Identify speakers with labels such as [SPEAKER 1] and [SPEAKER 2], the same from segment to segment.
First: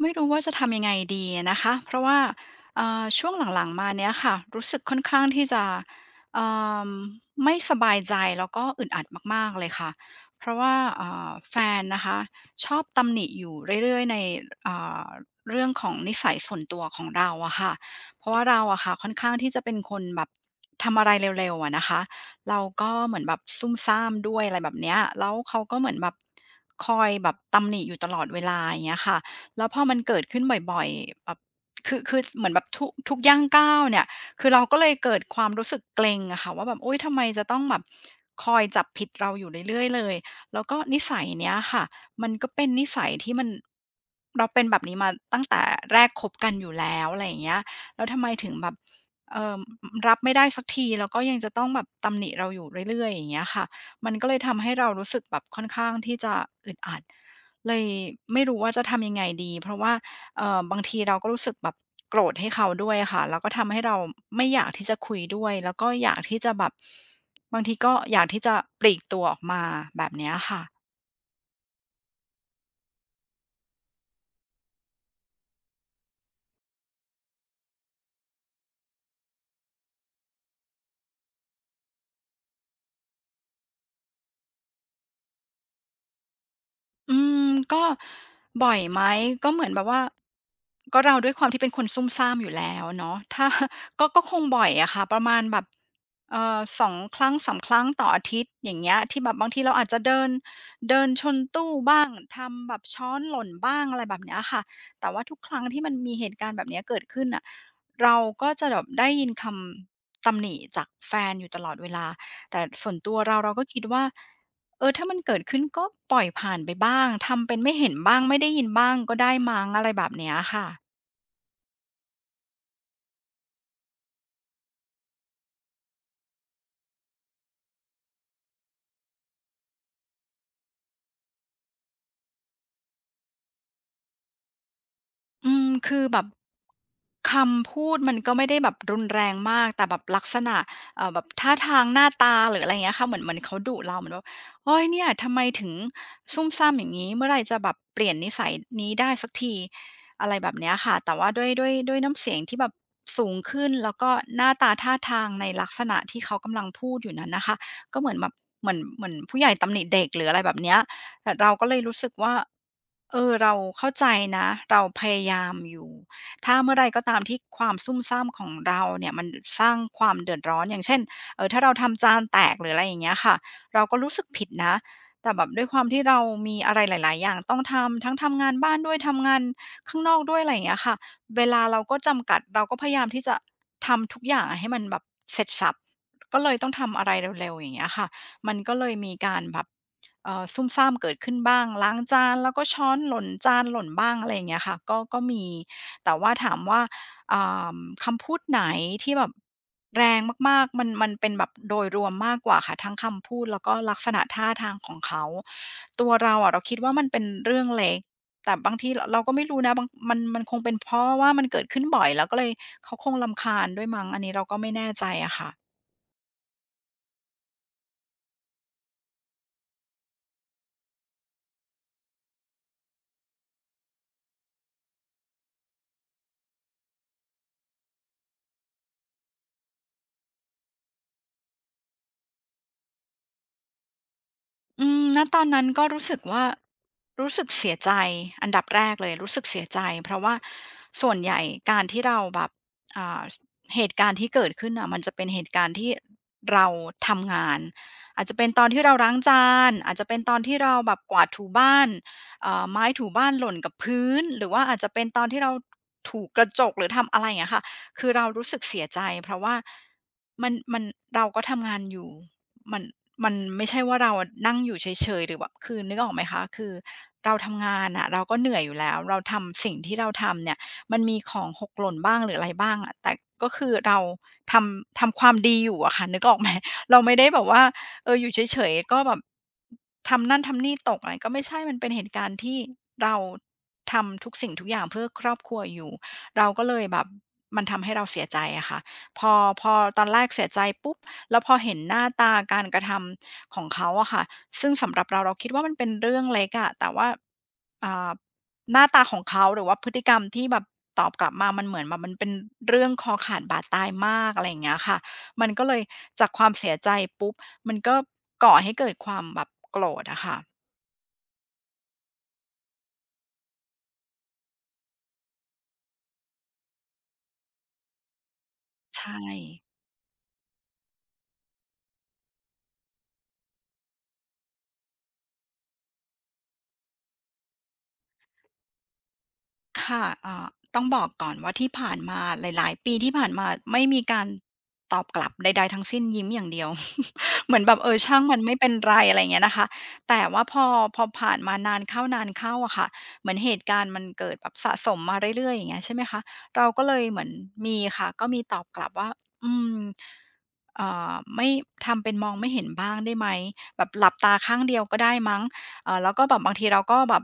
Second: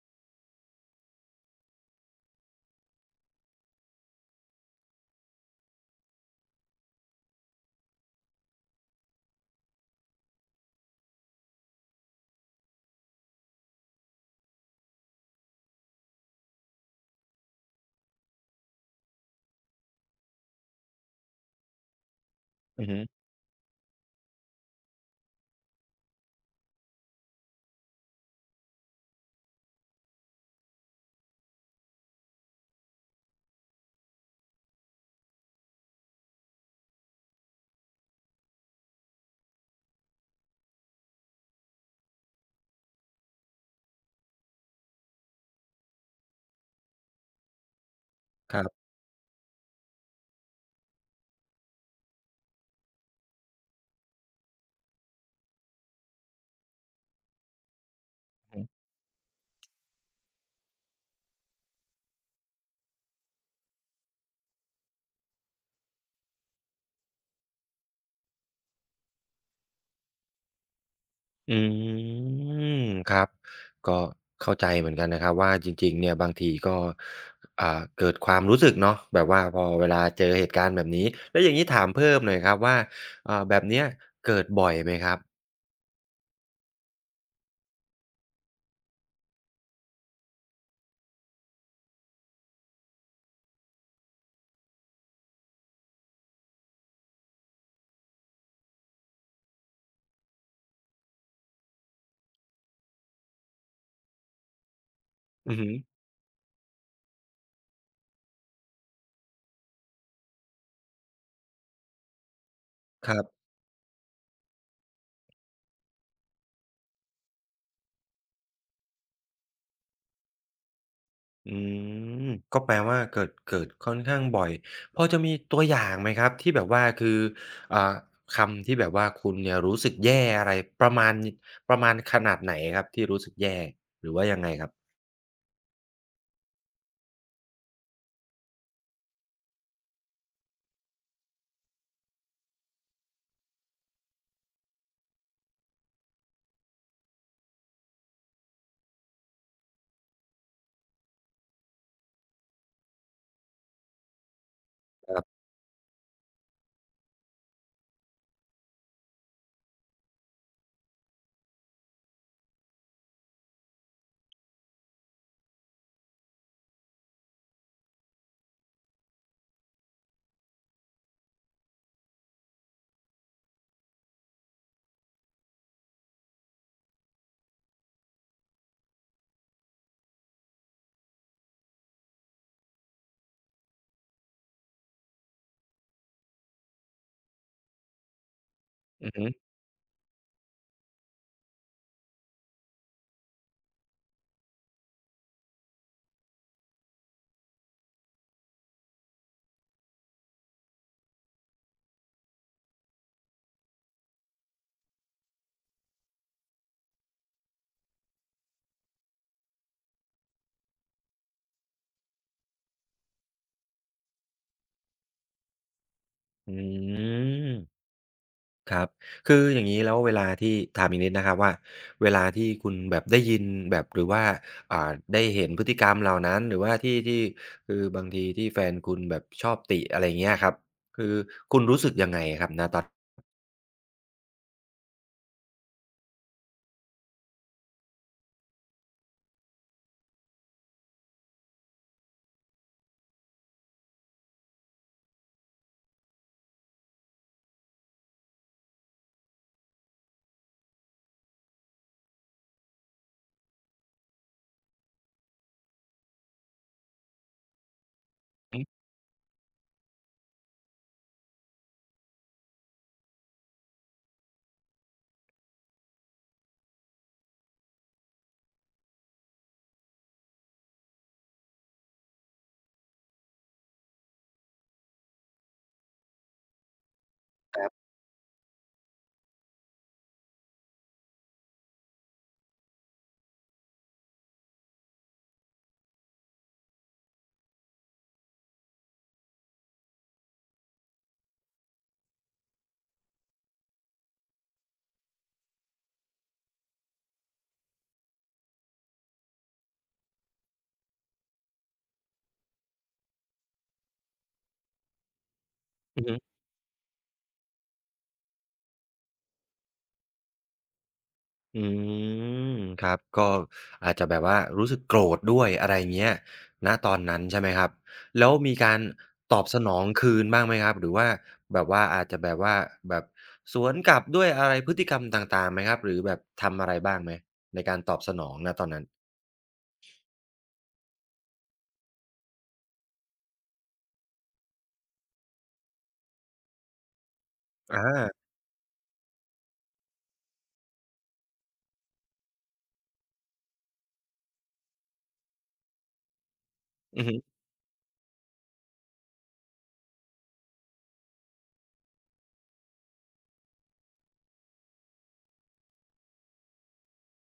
[SPEAKER 1] ไม่รู้ว่าจะทำยังไงดีนะคะ เพราะว่าช่วงหลังๆมาเนี้ยค่ะรู้สึกค่อนข้างที่จะเอ่มไม่สบายใจแล้วก็อึดอัดมากๆเลยค่ะเพราะว่าแฟนนะคะชอบตำหนิอยู่เรื่อยๆในเอ่อเรื่องของนิสัยส่วนตัวของเราอะค่ะเพราะว่าเราอะค่ะค่อนข้างที่จะเป็นคนแบบทำอะไรเร็วๆอะนะคะเรา
[SPEAKER 2] อือ
[SPEAKER 1] ก็
[SPEAKER 2] ฮึ
[SPEAKER 1] เหมือนแบบซุ่มซ่ามด้วยอะไรแบบเนี้ยแล้วเขาก็เหมือนแบบคอยแบบตำหนิอยู่ตลอดเวลาอย่างเงี้ยค่ะ แล้วพอมันเกิดขึ้นบ่อยๆแบบคือเหมือนแบบทุกย่างก้าวเนี่ยคือเราก็เลยเกิดความรู้สึกเกรงอะค่ะว่าแบบโอุ๊ยทำไมจะต้องแบบคอยจับผิดเราอยู่เรื่อยๆเลยแล้วก็นิสัยเนี้ยค่ะมันก็เป็นนิสัยที่มันเราเป็นแบบนี้มาตั้งแต่แรกคบกันอยู่แล้วอะไรอย่างเงี้ยแล้วทำไมถึง
[SPEAKER 2] ค
[SPEAKER 1] แบ
[SPEAKER 2] รั
[SPEAKER 1] บ
[SPEAKER 2] บ
[SPEAKER 1] เอ่อรับไม่ได้สักทีแล้วก็ยังจะต้องแบบตำหนิเราอยู่เรื่อยๆอย่างเงี้ยค่ะมันก็เลยทำให้เรารู้สึกแบบค่อนข้างที่จะอึดอัด เลยไม่รู้ว่าจะทำยังไงดีเพราะว่าบางทีเราก็รู้สึกแบบโกรธให้เขาด้วยอะค่ะแล้วก็ทำให้เราไม่อยากที่จะคุยด้วยแล้วก็อยากที่จะแบบบางทีก็อยากที่จะปลีกตัวออกมาแบบเนี้ยค่ะ
[SPEAKER 2] อืมครับก็เข้าใจเหมือนกันนะครับว่าจริงๆเนี่ยบางทีก็อ่าเกิดความรู้สึกเนาะแบบว่าพอเวลาเจอเหตุการณ์แบบนี้แล้วอย่างงี้ถามเพิ่มหน่อยครับว่าแบบเนี้ยเกิดบ่อยไหมครับ
[SPEAKER 1] อืมก็บ่อยไหมก็เหมือนแบบว่าเราด้วยความที่เป็นคนซุ่มซ่ามอยู่แล้วเนาะถ้า ก็คงบ่อยอะค่ะประมาณแบบ2ครั้งสามครั้งต่ออาทิตย์อย่างเงี้ยที่แบบบางทีเราอาจจะเดินเดินชนตู้บ้างทำแบบช้อนหล่นบ้างอะไรแบบเนี้ยค่ะแต่ว่าทุกค
[SPEAKER 2] อือ
[SPEAKER 1] รั้ง
[SPEAKER 2] ฮึ
[SPEAKER 1] ที่มันมีเหตุการณ์แบบเนี้ยเกิดขึ้นน่ะเราก็จะแบบได้ยินคำตำหนิจากแฟนอยู่ตลอดเวลาแต่ส่วน
[SPEAKER 2] ค
[SPEAKER 1] ตัว
[SPEAKER 2] รั
[SPEAKER 1] เรา
[SPEAKER 2] บ
[SPEAKER 1] เราก็คิดว่า เออถ้ามันเกิดขึ้นก็ปล่อยผ่านไปบ้างทำเป็นไม่เห็นบ้างไม่ได้ยินบ้างก็ได้มั้งอะไรแบบเนี้ยค่ะ
[SPEAKER 2] อืมก็แปลว่าเกิดค่อนข้างบ่อยพอจะมีตัวอย่างไหมครับที่แบบว่าคืออ่าคำที่แบบว่าคุณเนี่ยรู้สึกแย่อะไรประมาณประมาณขนาดไหนครับที่รู้สึกแย่หรือว่ายังไงครับ
[SPEAKER 1] อืมคือแบบคำพูดมันก็ไม่ได้แบบรุนแรงมากแต่แบบลักษณะแบบท่าทางหน้าตาหรืออะไรเงี้ยค่ะเหมือนเขาดุเราเหมือนแบบโอ๊ยเนี่ยทำไมถึงซุ่มซ่ามอย่างงี้เมื่อไรจะแบบเปลี่ยนนิสัยนี้ได้สักทีอะไรแบบเนี้ยค่ะแต่ว่าด้วยน้ำเสียงที่แบบสูงขึ้นแล้วก็หน้าตาท่าทางในลักษณะที่เขากำลังพูดอยู่นั้นนะคะก็เหมือนแบบเหมือนผู้ใหญ่ตำหนิเด็กหรืออะไรแบบเนี้ย แต่เราก็เลยรู้สึกว่า เออเราเข้าใจนะ เราพยายามอยู่ ถ้าเมื่อไรก็ตามที่ความซุ่มซ่ามของเราเนี่ยมันสร้างความเดือดร้อน อย่างเช่นถ้าเราทำจานแตกหรืออะไรอย่างเงี้ยค่ะเราก็รู้สึกผิดนะแต่แบบด้วยความที่เรามีอะไรหลายๆอย่างต้องทำ ทั้งทำงานบ้านด้วย ทำงานข้างนอกด้วยอะไรอย่างเงี้ยค่ะเวลาเราก็จำกัดเราก็พยายามที่จะทำทุกอย่างให้มันแบบเสร็จสรรพก็เลยต้องทำอะไรเร็วๆอย่างเงี้ยค่ะมันก็เลย
[SPEAKER 2] อื
[SPEAKER 1] มี
[SPEAKER 2] อฮึ
[SPEAKER 1] การแบบ ซุ่มซ่ามเกิดขึ้นบ้างล้างจานแล้วก็ช้อนหล่นจานหล่นบ้างอะไรอย่างเงี้ยค่ะก็มีแต่ว่าถามว่าอ่าคำพูดไหนที่แบบแรงมากๆมันเป็นแบบโดยรวมมากกว่าค่ะทั้งคำพูดแล้วก็ลักษณะท่าทางของเขาตัวเราอะเราคิดว่ามันเป็นเรื่องเล็กแต่บางทีรเราก็ไม่รู้นะบางมันคงเป็นเพราะว่ามันเกิดขึ้นบ่อยแล้วก็เลยเขาคงรำคาญด้วยมั้งอันนี้เราก็ไม่แน่ใจอะค่ะ
[SPEAKER 2] อืมครับคืออย่างนี้แล้วเวลาที่ถามอีกนิดนะครับว่าเวลาที่คุณแบบได้ยินแบบหรือว่าอ่าได้เห็นพฤติกรรมเหล่านั้นหรือว่าที่คือบางทีที่แฟนคุณแบบชอบติอะไรเงี้ยครับคือคุณรู้สึกยังไงครับณตอน
[SPEAKER 1] อืมณตอนนั้นก็รู้สึกว่ารู้สึกเสียใจอันดับแรกเลยรู้สึกเสียใจเพราะว่าส่วนใหญ่การที่เราแบบอ่าเหตุการณ์ที่เกิดขึ้นน่ะมันจะเป็นเหตุการณ์ที่เราทำงานอาจจะเป็นตอนที่เราล้างจานอาจจะเป็นตอนที่เราแบบกวาดถูบ้านไม้ถูบ้านหล่นกับพื้นหรือว่าอาจจะเป็นตอนที่เราถูกระจกหรือทำอะไรอย่างเงี้ยค่ะคือเรารู้สึกเสียใจเพราะว่ามันเราก็ทำงานอยู่ มันมันไม่ใช่ว่าเราอะนั่งอยู่เฉยๆหรือแบบคือนึกออกไหมคะคือเราทำงานน่ะเราก็เหนื่อยอยู่แล้วเราทำสิ่งที่เราทำเนี่ยมันมีของหกหล่นบ้างหรืออะไรบ้างอะแต่ก็คือเราทำความดีอยู่อะค่ะนึกออกไหม เราไม่ได้แบบว่าเอออยู่เฉยๆก็แบบทำนั่นทำนี่ตกอะไรก็ไม่ใช่มันเป็นเหตุการณ์ที่เราทำทุกสิ่งทุกอย่างเพื่อครอบครัวอยู่เราก็เลยแบบมันทำให้เราเสียใจอะค่ะพอพอตอนแรกเสียใจปุ๊บ แล้วพอเห็นหน้าตาการกระทำของเขาอะค่ะซึ่งสำหรับเราเราคิดว่ามันเป็นเรื่องเล็กอะแต่ว่าอ่าหน้าตาของเขาหรือว่าพฤติกรรมที่แบบตอบกลับมามันเหมือนแบบมันเป็นเรื่องคอขาดบาดตายมากอะไรอย่างเงี้ยค่ะมันก็เลยจากความเสียใจปุ๊บมันก็ก่อให้เกิดความแบบโกรธอะค่ะ
[SPEAKER 2] อืมครับก็อาจจะแบบว่ารู้สึกโกรธด้วยอะไรอย่างเงี้ยณตอนนั้นใช่ไหมครับแล้วมีการ
[SPEAKER 1] ใช่
[SPEAKER 2] ตอบสนองคืนบ้างไหมครับหรือว่าแบบว่าอาจจะแบบว่าแบบสวนกลับด้วยอะไรพฤติกรรมต่างๆไหมครับหรือแบบทำอะไรบ้างไหมในการตอบสนองณตอนนั้น
[SPEAKER 1] ค่ะต้องบอกก่อนว่าที่ผ่านมาหลายๆปีที่ผ่านมาไม่มีการตอบกลับใดๆทั้งสิ้นยิ้มอย่างเดียว เหมือนแบบ
[SPEAKER 2] อา
[SPEAKER 1] เออช่างมันไม่เป็นไรอะไรเงี้ยนะคะแต่ว่าพอผ่านมานานเข้านานเข้าอะค่ะเหมือนเหตุการณ์มันเกิดแบบสะสมมาเรื่อยๆอย่างเงี้ยใช่ไหมคะเราก็เล
[SPEAKER 2] อื
[SPEAKER 1] ย
[SPEAKER 2] อฮึ
[SPEAKER 1] เหมือนมีค่ะก็มีตอบกลับว่าอืมไม่ทำเป็นมองไม่เห็นบ้างได้ไหมแบบหลับตาข้างเดียวก็ได้มั้งแล้วก็แบบบางทีเราก็แบบ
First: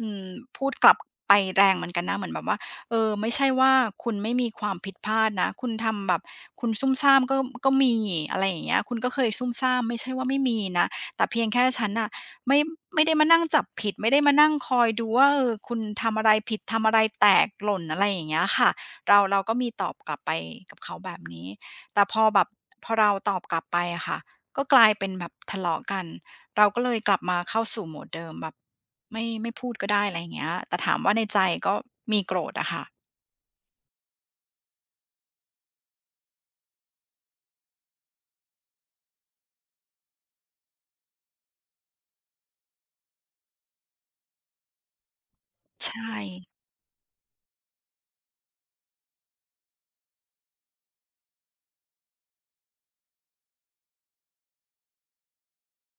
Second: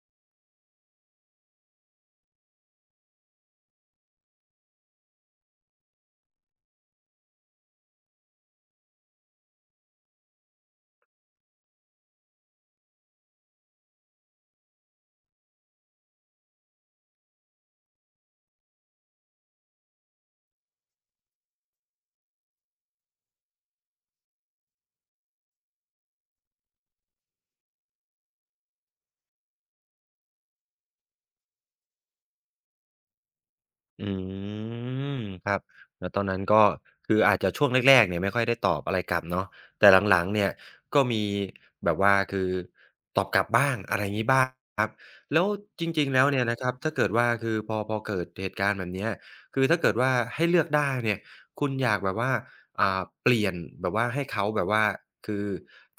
[SPEAKER 1] อืมพูดกลับไปแรงเหมือนกันนะเหมือนแบบว่าเออไม่ใช่ว่าคุณไม่มีความผิดพลาดนะคุณทำแบบคุณซุ่มซ่ามก็มีอะไรอย่างเงี้ยคุณก็เคยซุ่มซ่ามไม่ใช่ว่าไม่มีนะแต่เพียงแค่ฉันน่ะไม่ไม่ได้มานั่งจับผิดไม่ได้มานั่งคอยดูว่าเออคุณทำอะไรผิดทำอะไรแตกหล่นอะไรอย่างเงี้ยค่ะเราก็มีตอบกลับไปกับเขาแบบนี้แต่พอแบบพอเราตอบกลับไปอะค่ะก็กลายเป็นแบบทะเลาะกัน เราก็เลยกลับมาเข้าสู่โหมดเดิมแบบไม่พูดก็ได้อะไรอย่างเงี้ย แต่ถามว่าในใจก็มีโกรธอะค่ะ
[SPEAKER 2] อืมครับแล้วตอนนั้นก็คืออาจจะช่วงแรกๆเนี่ยไม่ค่อยได้ตอบอะไรกลับเนาะแต่หลังๆเนี่ยก็มีแบบว่าคือตอบกลับบ้างอะไรงี้บ้างครับแล้วจ
[SPEAKER 1] ใช
[SPEAKER 2] ริงๆ
[SPEAKER 1] ่
[SPEAKER 2] แล้วเนี่ยนะครับถ้าเกิดว่าคือพอเกิดเหตุการณ์แบบเนี้ยคือถ้าเกิดว่าให้เลือกได้เนี่ยคุณอยากแบบว่าเปลี่ยนแบบว่าให้เขาแบบว่าคือ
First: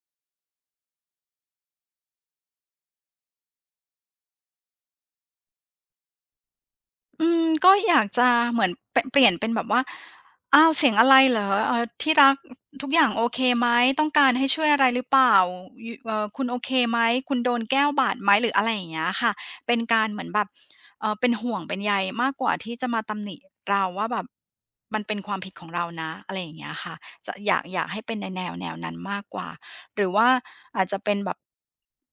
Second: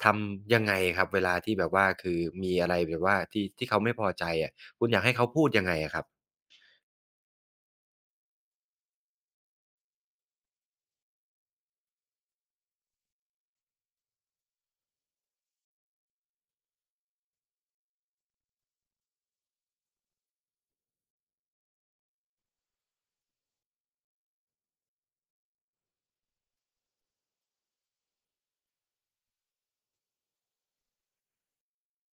[SPEAKER 2] ทำยังไงครับเวลาที่แบบว่าคือมีอะไรแบบว่าที่เขาไม่พอใจอะคุณอยากให้เขาพูดยังไงอะครับ
[SPEAKER 1] อืมก็อยากจะเหมือนปเปลี่ยนเป็นแบบว่าอ้าวเสียงอะไรเหรอที่รักทุกอย่างโอเคไหมต้องการให้ช่วยอะไรหรือเปล่ายคุณโอเคไหมคุณโดนแก้วบาดไหมหรืออะไรอย่างเงี้ยค่ะเป็นการเหมือนแบบเป็นห่วงเป็นใยมากกว่าที่จะมาตำหนิเราว่าแบบมันเป็นความผิดของเรานะอะไรอย่างเงี้ยค่ะจะอยากให้เป็นในแนวแนวนั้นมากกว่า หรือว่าอาจจะเป็นแบบ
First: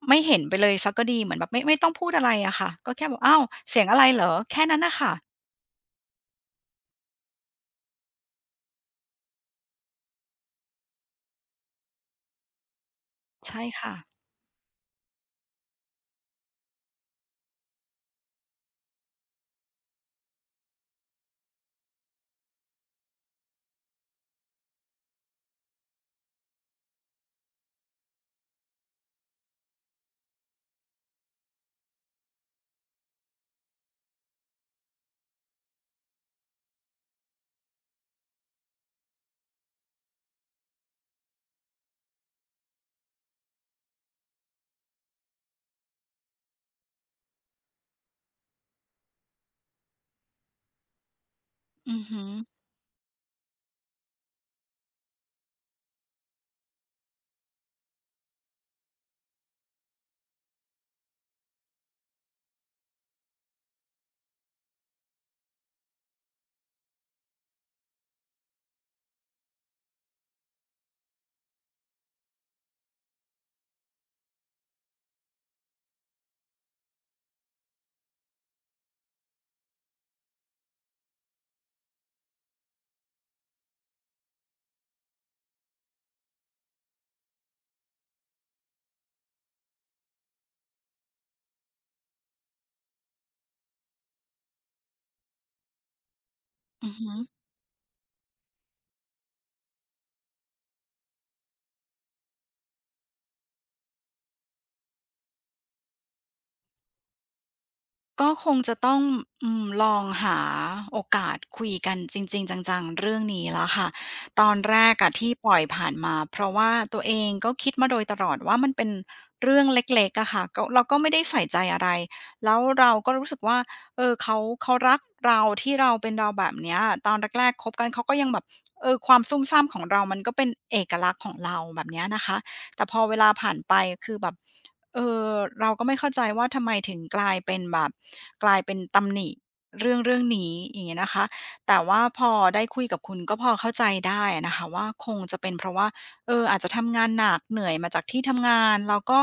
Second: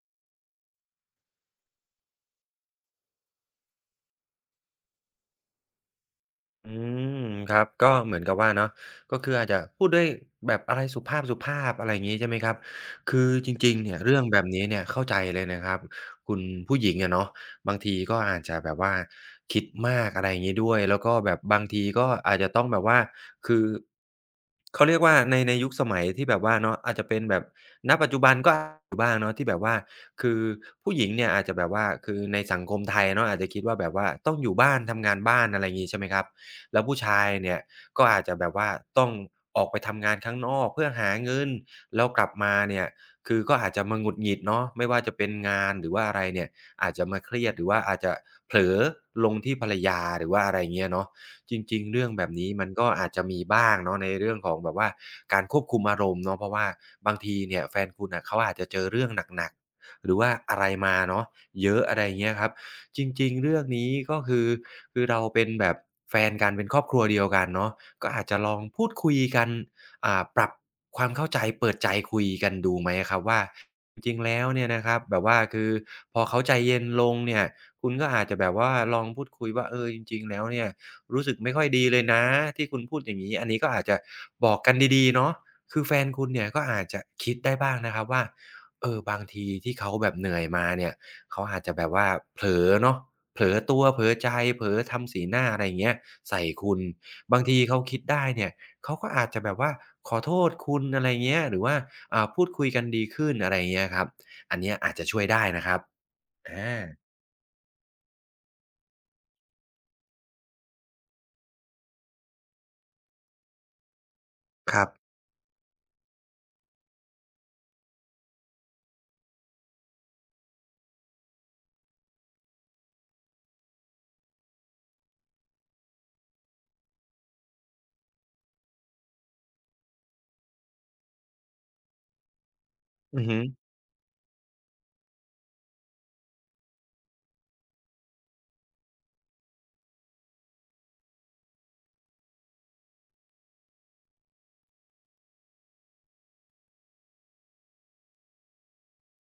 [SPEAKER 1] ไม่เห็นไปเลยเสียก็ดีเหมือนแบบไม่ต้องพูดอะไรอะค่ะก็แค่แบบอ้าวเสียงอะไรเหรอแค่นั้นน่ะค่ะ
[SPEAKER 2] อืมครับก็เหมือนกับว่าเนาะก็คืออาจจะพูดด้วยแบบอะไรสุภาพอะไรอย่างงี้ใช่ไหมครับคือจ
[SPEAKER 1] ใช่
[SPEAKER 2] ริงๆ
[SPEAKER 1] ค่ะ
[SPEAKER 2] เนี่ยเรื่องแบบนี้เนี่ยเข้าใจเลยนะครับคุณผู้หญิงอะเนาะบางทีก็อาจจะแบบว่าคิดมากอะไรอย่างงี้ด้วยแล้วก็แบบบางทีก็อาจจะต้องแบบว่าคือเขาเรียกว่าในยุคสมัยที่แบบว่าเนาะอาจจะเป็นแบบณปัจจุบันก็อยู่บ้างเนาะที่แบบว่าคือผู้หญิงเนี่ยอาจจะแบบว่าคือในสังคมไทยเนาะอาจจะคิดว่าแบบว่าต้องอยู่บ้านทำงานบ้านอะไรงี้ใช่ไหมครับ แล้วผู้ชายเนี่ยก็อาจจะแบบว่าต้องออกไปทำงานข้างนอกเพื่อหาเงินแล้วกลับมาเนี่ยคือก็อาจจะมาหงุดหงิดเนาะไม่ว่าจะเป็นงานหรือว่าอะไรเนี่ยอาจจะมาเครียดหรือว่าอาจจะเผลอลงที่ภรรยาหรือว่าอะไรเงี้ยเนาะจริงๆ
[SPEAKER 1] อือ
[SPEAKER 2] เรื่อง
[SPEAKER 1] ฮึ
[SPEAKER 2] แบบนี้มันก็อาจจะมีบ้างเนาะในเรื่องของแบบว่าการควบคุมอารมณ์เนาะเพราะว่าบางทีเนี่ยแฟนคุณน่ะเขาอาจจะเจอเรื่องหนักๆหรือว่าอะไรมาเนาะเยอะอะไรเงี้ยครับ จริงๆ เรื่องนี้ก็คือคือเราเป็นแบบแฟนกันเป็นครอบครัวเดียวกันเนาะก็อาจจะลองพูดคุยกันปรับความเข้าใจเปิดใจคุยกันดูไหมอะครับว่าจริงๆ แล้วเนี่ยนะครับแบบว่าคือพอเขาใจเย็นลงเนี่ยคุณก็อาจจะแบบว่าลองพูดคุยว่าเออจริงๆ แล้วเนี่ยรู้สึกไม่ค่อยดีเลยนะที่คุณพูดอย่างงี้อันนี้ก็อาจจะบอกกันดีๆเนาะคือแฟนคุณเนี่ยก็อาจจะคิดได้บ้างนะครับว่าเออบางทีที่เขาแบบเหนื่อยมาเนี่ย เขาอาจจะแบบว่าเผลอเนาะเผลอตัวเผลอใจเผลอทำสีหน้าอะไรอย่างเงี้ยใส่คุณ
[SPEAKER 1] อือฮึ
[SPEAKER 2] บางทีเขาคิดได้เนี่ยเขาก็อาจจะแบบว่าขอโทษคุณอะไรเงี้ยหรือว่าพูดคุยกันดีขึ้นอะไรอย่างเงี้ยครับอันเนี้ยอาจจะช่วยได้นะครับอา
[SPEAKER 1] ก็คงจะต้องอืมลองหาโอกาสคุยกันจริงๆจังๆเรื่องนี้แล้วค่ะตอน
[SPEAKER 2] ค
[SPEAKER 1] แร
[SPEAKER 2] รับ
[SPEAKER 1] กอะที่ปล่อยผ่านมาเพราะว่าตัวเองก็คิดมาโดยตลอดว่ามันเป็นเรื่องเล็กๆอะค่ะก็เราก็ไม่ได้ใส่ใจอะไรแล้วเราก็รู้สึกว่าเออเขารักเราที่เราเป็นเราแบบเนี้ยตอนแรกๆคบกันเขาก็ยังแบบเออความซุ่มซ่ามของเรามันก็เป็นเอกลักษณ์ของเราแบบเนี้ยนะคะแต่พอเว
[SPEAKER 2] อือ
[SPEAKER 1] ลา
[SPEAKER 2] ฮึ
[SPEAKER 1] ผ่านไปคือแบบ เออเราก็ไม่เข้าใจว่าทำไมถึงกลายเป็นแบบกลายเป็นตำหนิเรื่องนี้อย่างเงี้ยนะคะแต่ว่าพอได้คุยกับคุณก็พอเข้าใจได้อะนะคะว่าคงจะเป็นเพราะว่าเอออาจจะทำงานหนักเหนื่อยมาจากที่ทำงานแล้วก็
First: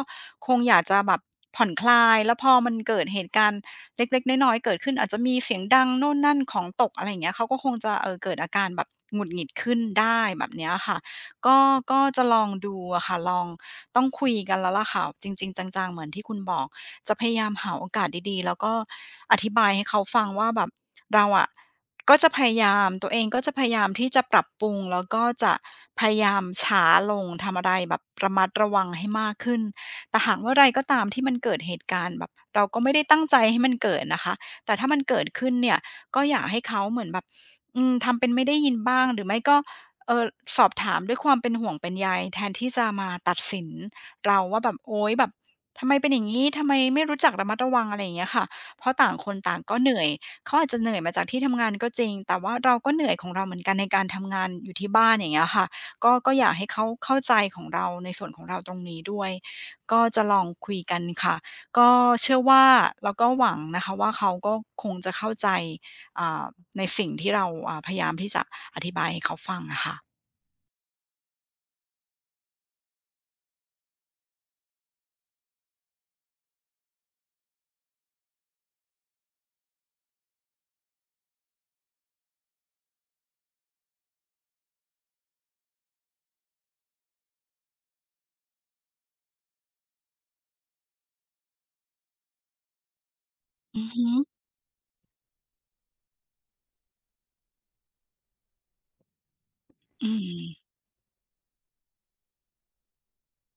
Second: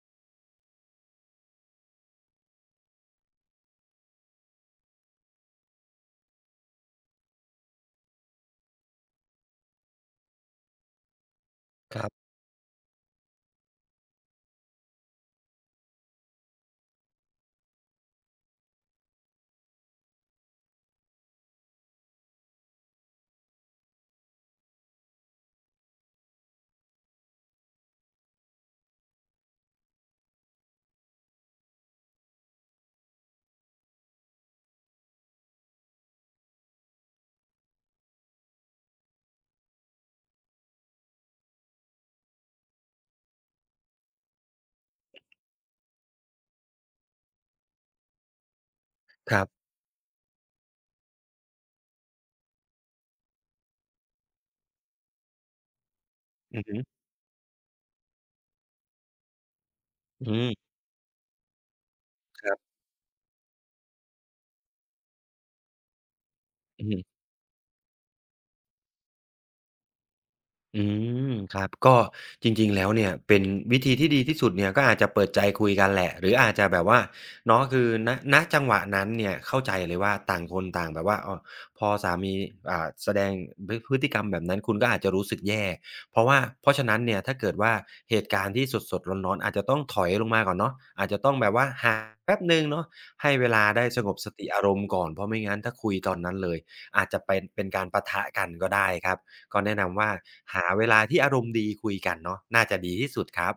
[SPEAKER 1] คงอยากจะแบบผ่อนคลายแล้วพอมันเกิดเหตุการณ์เล็กๆน้อยๆเกิดขึ้นอาจจะมีเสียงดังโน่นนั่นของตกอะไรอย่างเงี้ยเขาก็คงจะเกิดอาการแบบหงุดหงิดขึ้นได้แบบเนี้ยค่ะ ก็
[SPEAKER 2] ค
[SPEAKER 1] ก็
[SPEAKER 2] รั
[SPEAKER 1] จะ
[SPEAKER 2] บ
[SPEAKER 1] ลองดูอะค่ะลองต้องคุยกันแล้วล่ะค่ะจริงๆจังๆเหมือนที่คุณบอก จะพยายามหาโอกาสดีๆแล้วก็อธิบายให้เขาฟังว่าแบบเราอะก็จะพยายามตัวเองก็จะพยายามที่จะปรับปรุงแล้วก็จะพยายามช้าลงทำอะไรแบบระมัดระวังให้มากขึ้นแต่หากว่อไรก็ตามที่มันเกิดเหตุการณ์แบบเราก็ไม่ได้ตั้งใจให้มันเกิดนะคะแต่ถ้ามันเกิดขึ้นเนี่ยก็อยากให้เขาเหมือนแบบอืมทำเป็นไม่ได้ยินบ้างหรือไม่ก็ เออสอบถามด้วยความเป็นห่วงเป็นใยแทนที่จะมาตัดสินเราว่าแบบโอ๊ยแบบทำไมเป็นอย่างงี้ทำไมไม่รู้จักระมัดระวังอะไรอย่างเงี้ยค่ะเพราะต่างค
[SPEAKER 2] ค
[SPEAKER 1] น
[SPEAKER 2] รับ
[SPEAKER 1] ต่างก็เหนื่อยเขาอาจจะเหนื่อยมาจากที่ทำงานก็จริงแต่ว่าเราก็เหนื่อยของเราเหมือนกันในการทำงานอยู่ที่บ้านอย่างเงี้ยค่ะก็อยาก
[SPEAKER 2] อือ
[SPEAKER 1] ให้
[SPEAKER 2] ฮึ
[SPEAKER 1] เขาเข้าใจของเราในส่วนของเราตรงนี้ด้วยก็จะ
[SPEAKER 2] อื
[SPEAKER 1] ลอง
[SPEAKER 2] ม
[SPEAKER 1] คุยกันค่ะก็เชื่อ
[SPEAKER 2] ครั
[SPEAKER 1] ว่า
[SPEAKER 2] บ
[SPEAKER 1] แล้วก็หวังนะคะว่าเขาก็คงจะเข้าใจอ่าใน
[SPEAKER 2] อือฮึ
[SPEAKER 1] สิ่งที่เราพยายามที่จะอธิบายให้เขาฟังอะค่ะ
[SPEAKER 2] อืมครับก็จริงๆแล้วเนี่ยเป็นวิธีที่ดีที่สุดเนี่ยก็อาจจะเปิดใจคุยกันแหละหรืออาจจะแบบว่าเนาะคือณจังหวะนั้นเนี่ยเข้าใจเลยว่าต่างคนต่างแบบว่าอ้อพอสามีแสดงพฤติกรรมแบบนั้นคุณก็อาจจะรู้สึกแย่เพราะว่าเพราะฉะนั้นเนี่ยถ้าเกิดว่าเหตุการณ์ที่สดๆร้อนๆอาจจะต้องถอยลงมาก่อนเนาะอาจจะต้องแบบว่าห่างแป๊บหนึ่งเนาะให้เวลา
[SPEAKER 1] อื
[SPEAKER 2] ได้
[SPEAKER 1] อ
[SPEAKER 2] ส
[SPEAKER 1] ฮึ
[SPEAKER 2] งบสติอารมณ์ก่อนเพราะไม่งั้นถ้าคุยตอนนั้นเลยอาจจะเป็นเป็นการปะทะกันก็ได้ครับ ก็แนะนำ
[SPEAKER 1] อื
[SPEAKER 2] ว่า
[SPEAKER 1] ม
[SPEAKER 2] หาเวลาที่อารมณ์ดีคุยกันเนาะน่าจะดีที่สุดครับ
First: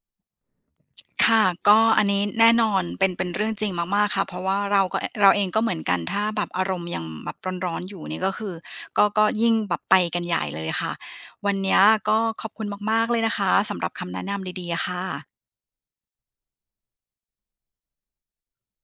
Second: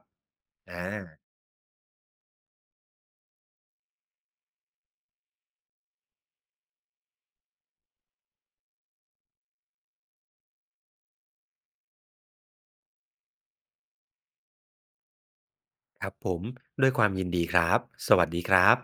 [SPEAKER 2] อา
[SPEAKER 1] ค่ะก็อันนี้แน่นอนเป็นเรื่องจริงมากๆค่ะเพราะว่าเราก็เราเองก็เหมือนกันถ้าแบบอารมณ์ยังแบบร้อนๆอยู่นี่ก็คือก็ยิ่งแบบไปกันใหญ่เลยค่ะวันเนี้ยก็ขอบคุณมากๆเลยนะคะสำหรับคำแนะนำดีๆอะค่ะ
[SPEAKER 2] ครับผมด้วยความยินดีครับสวัสดีครับ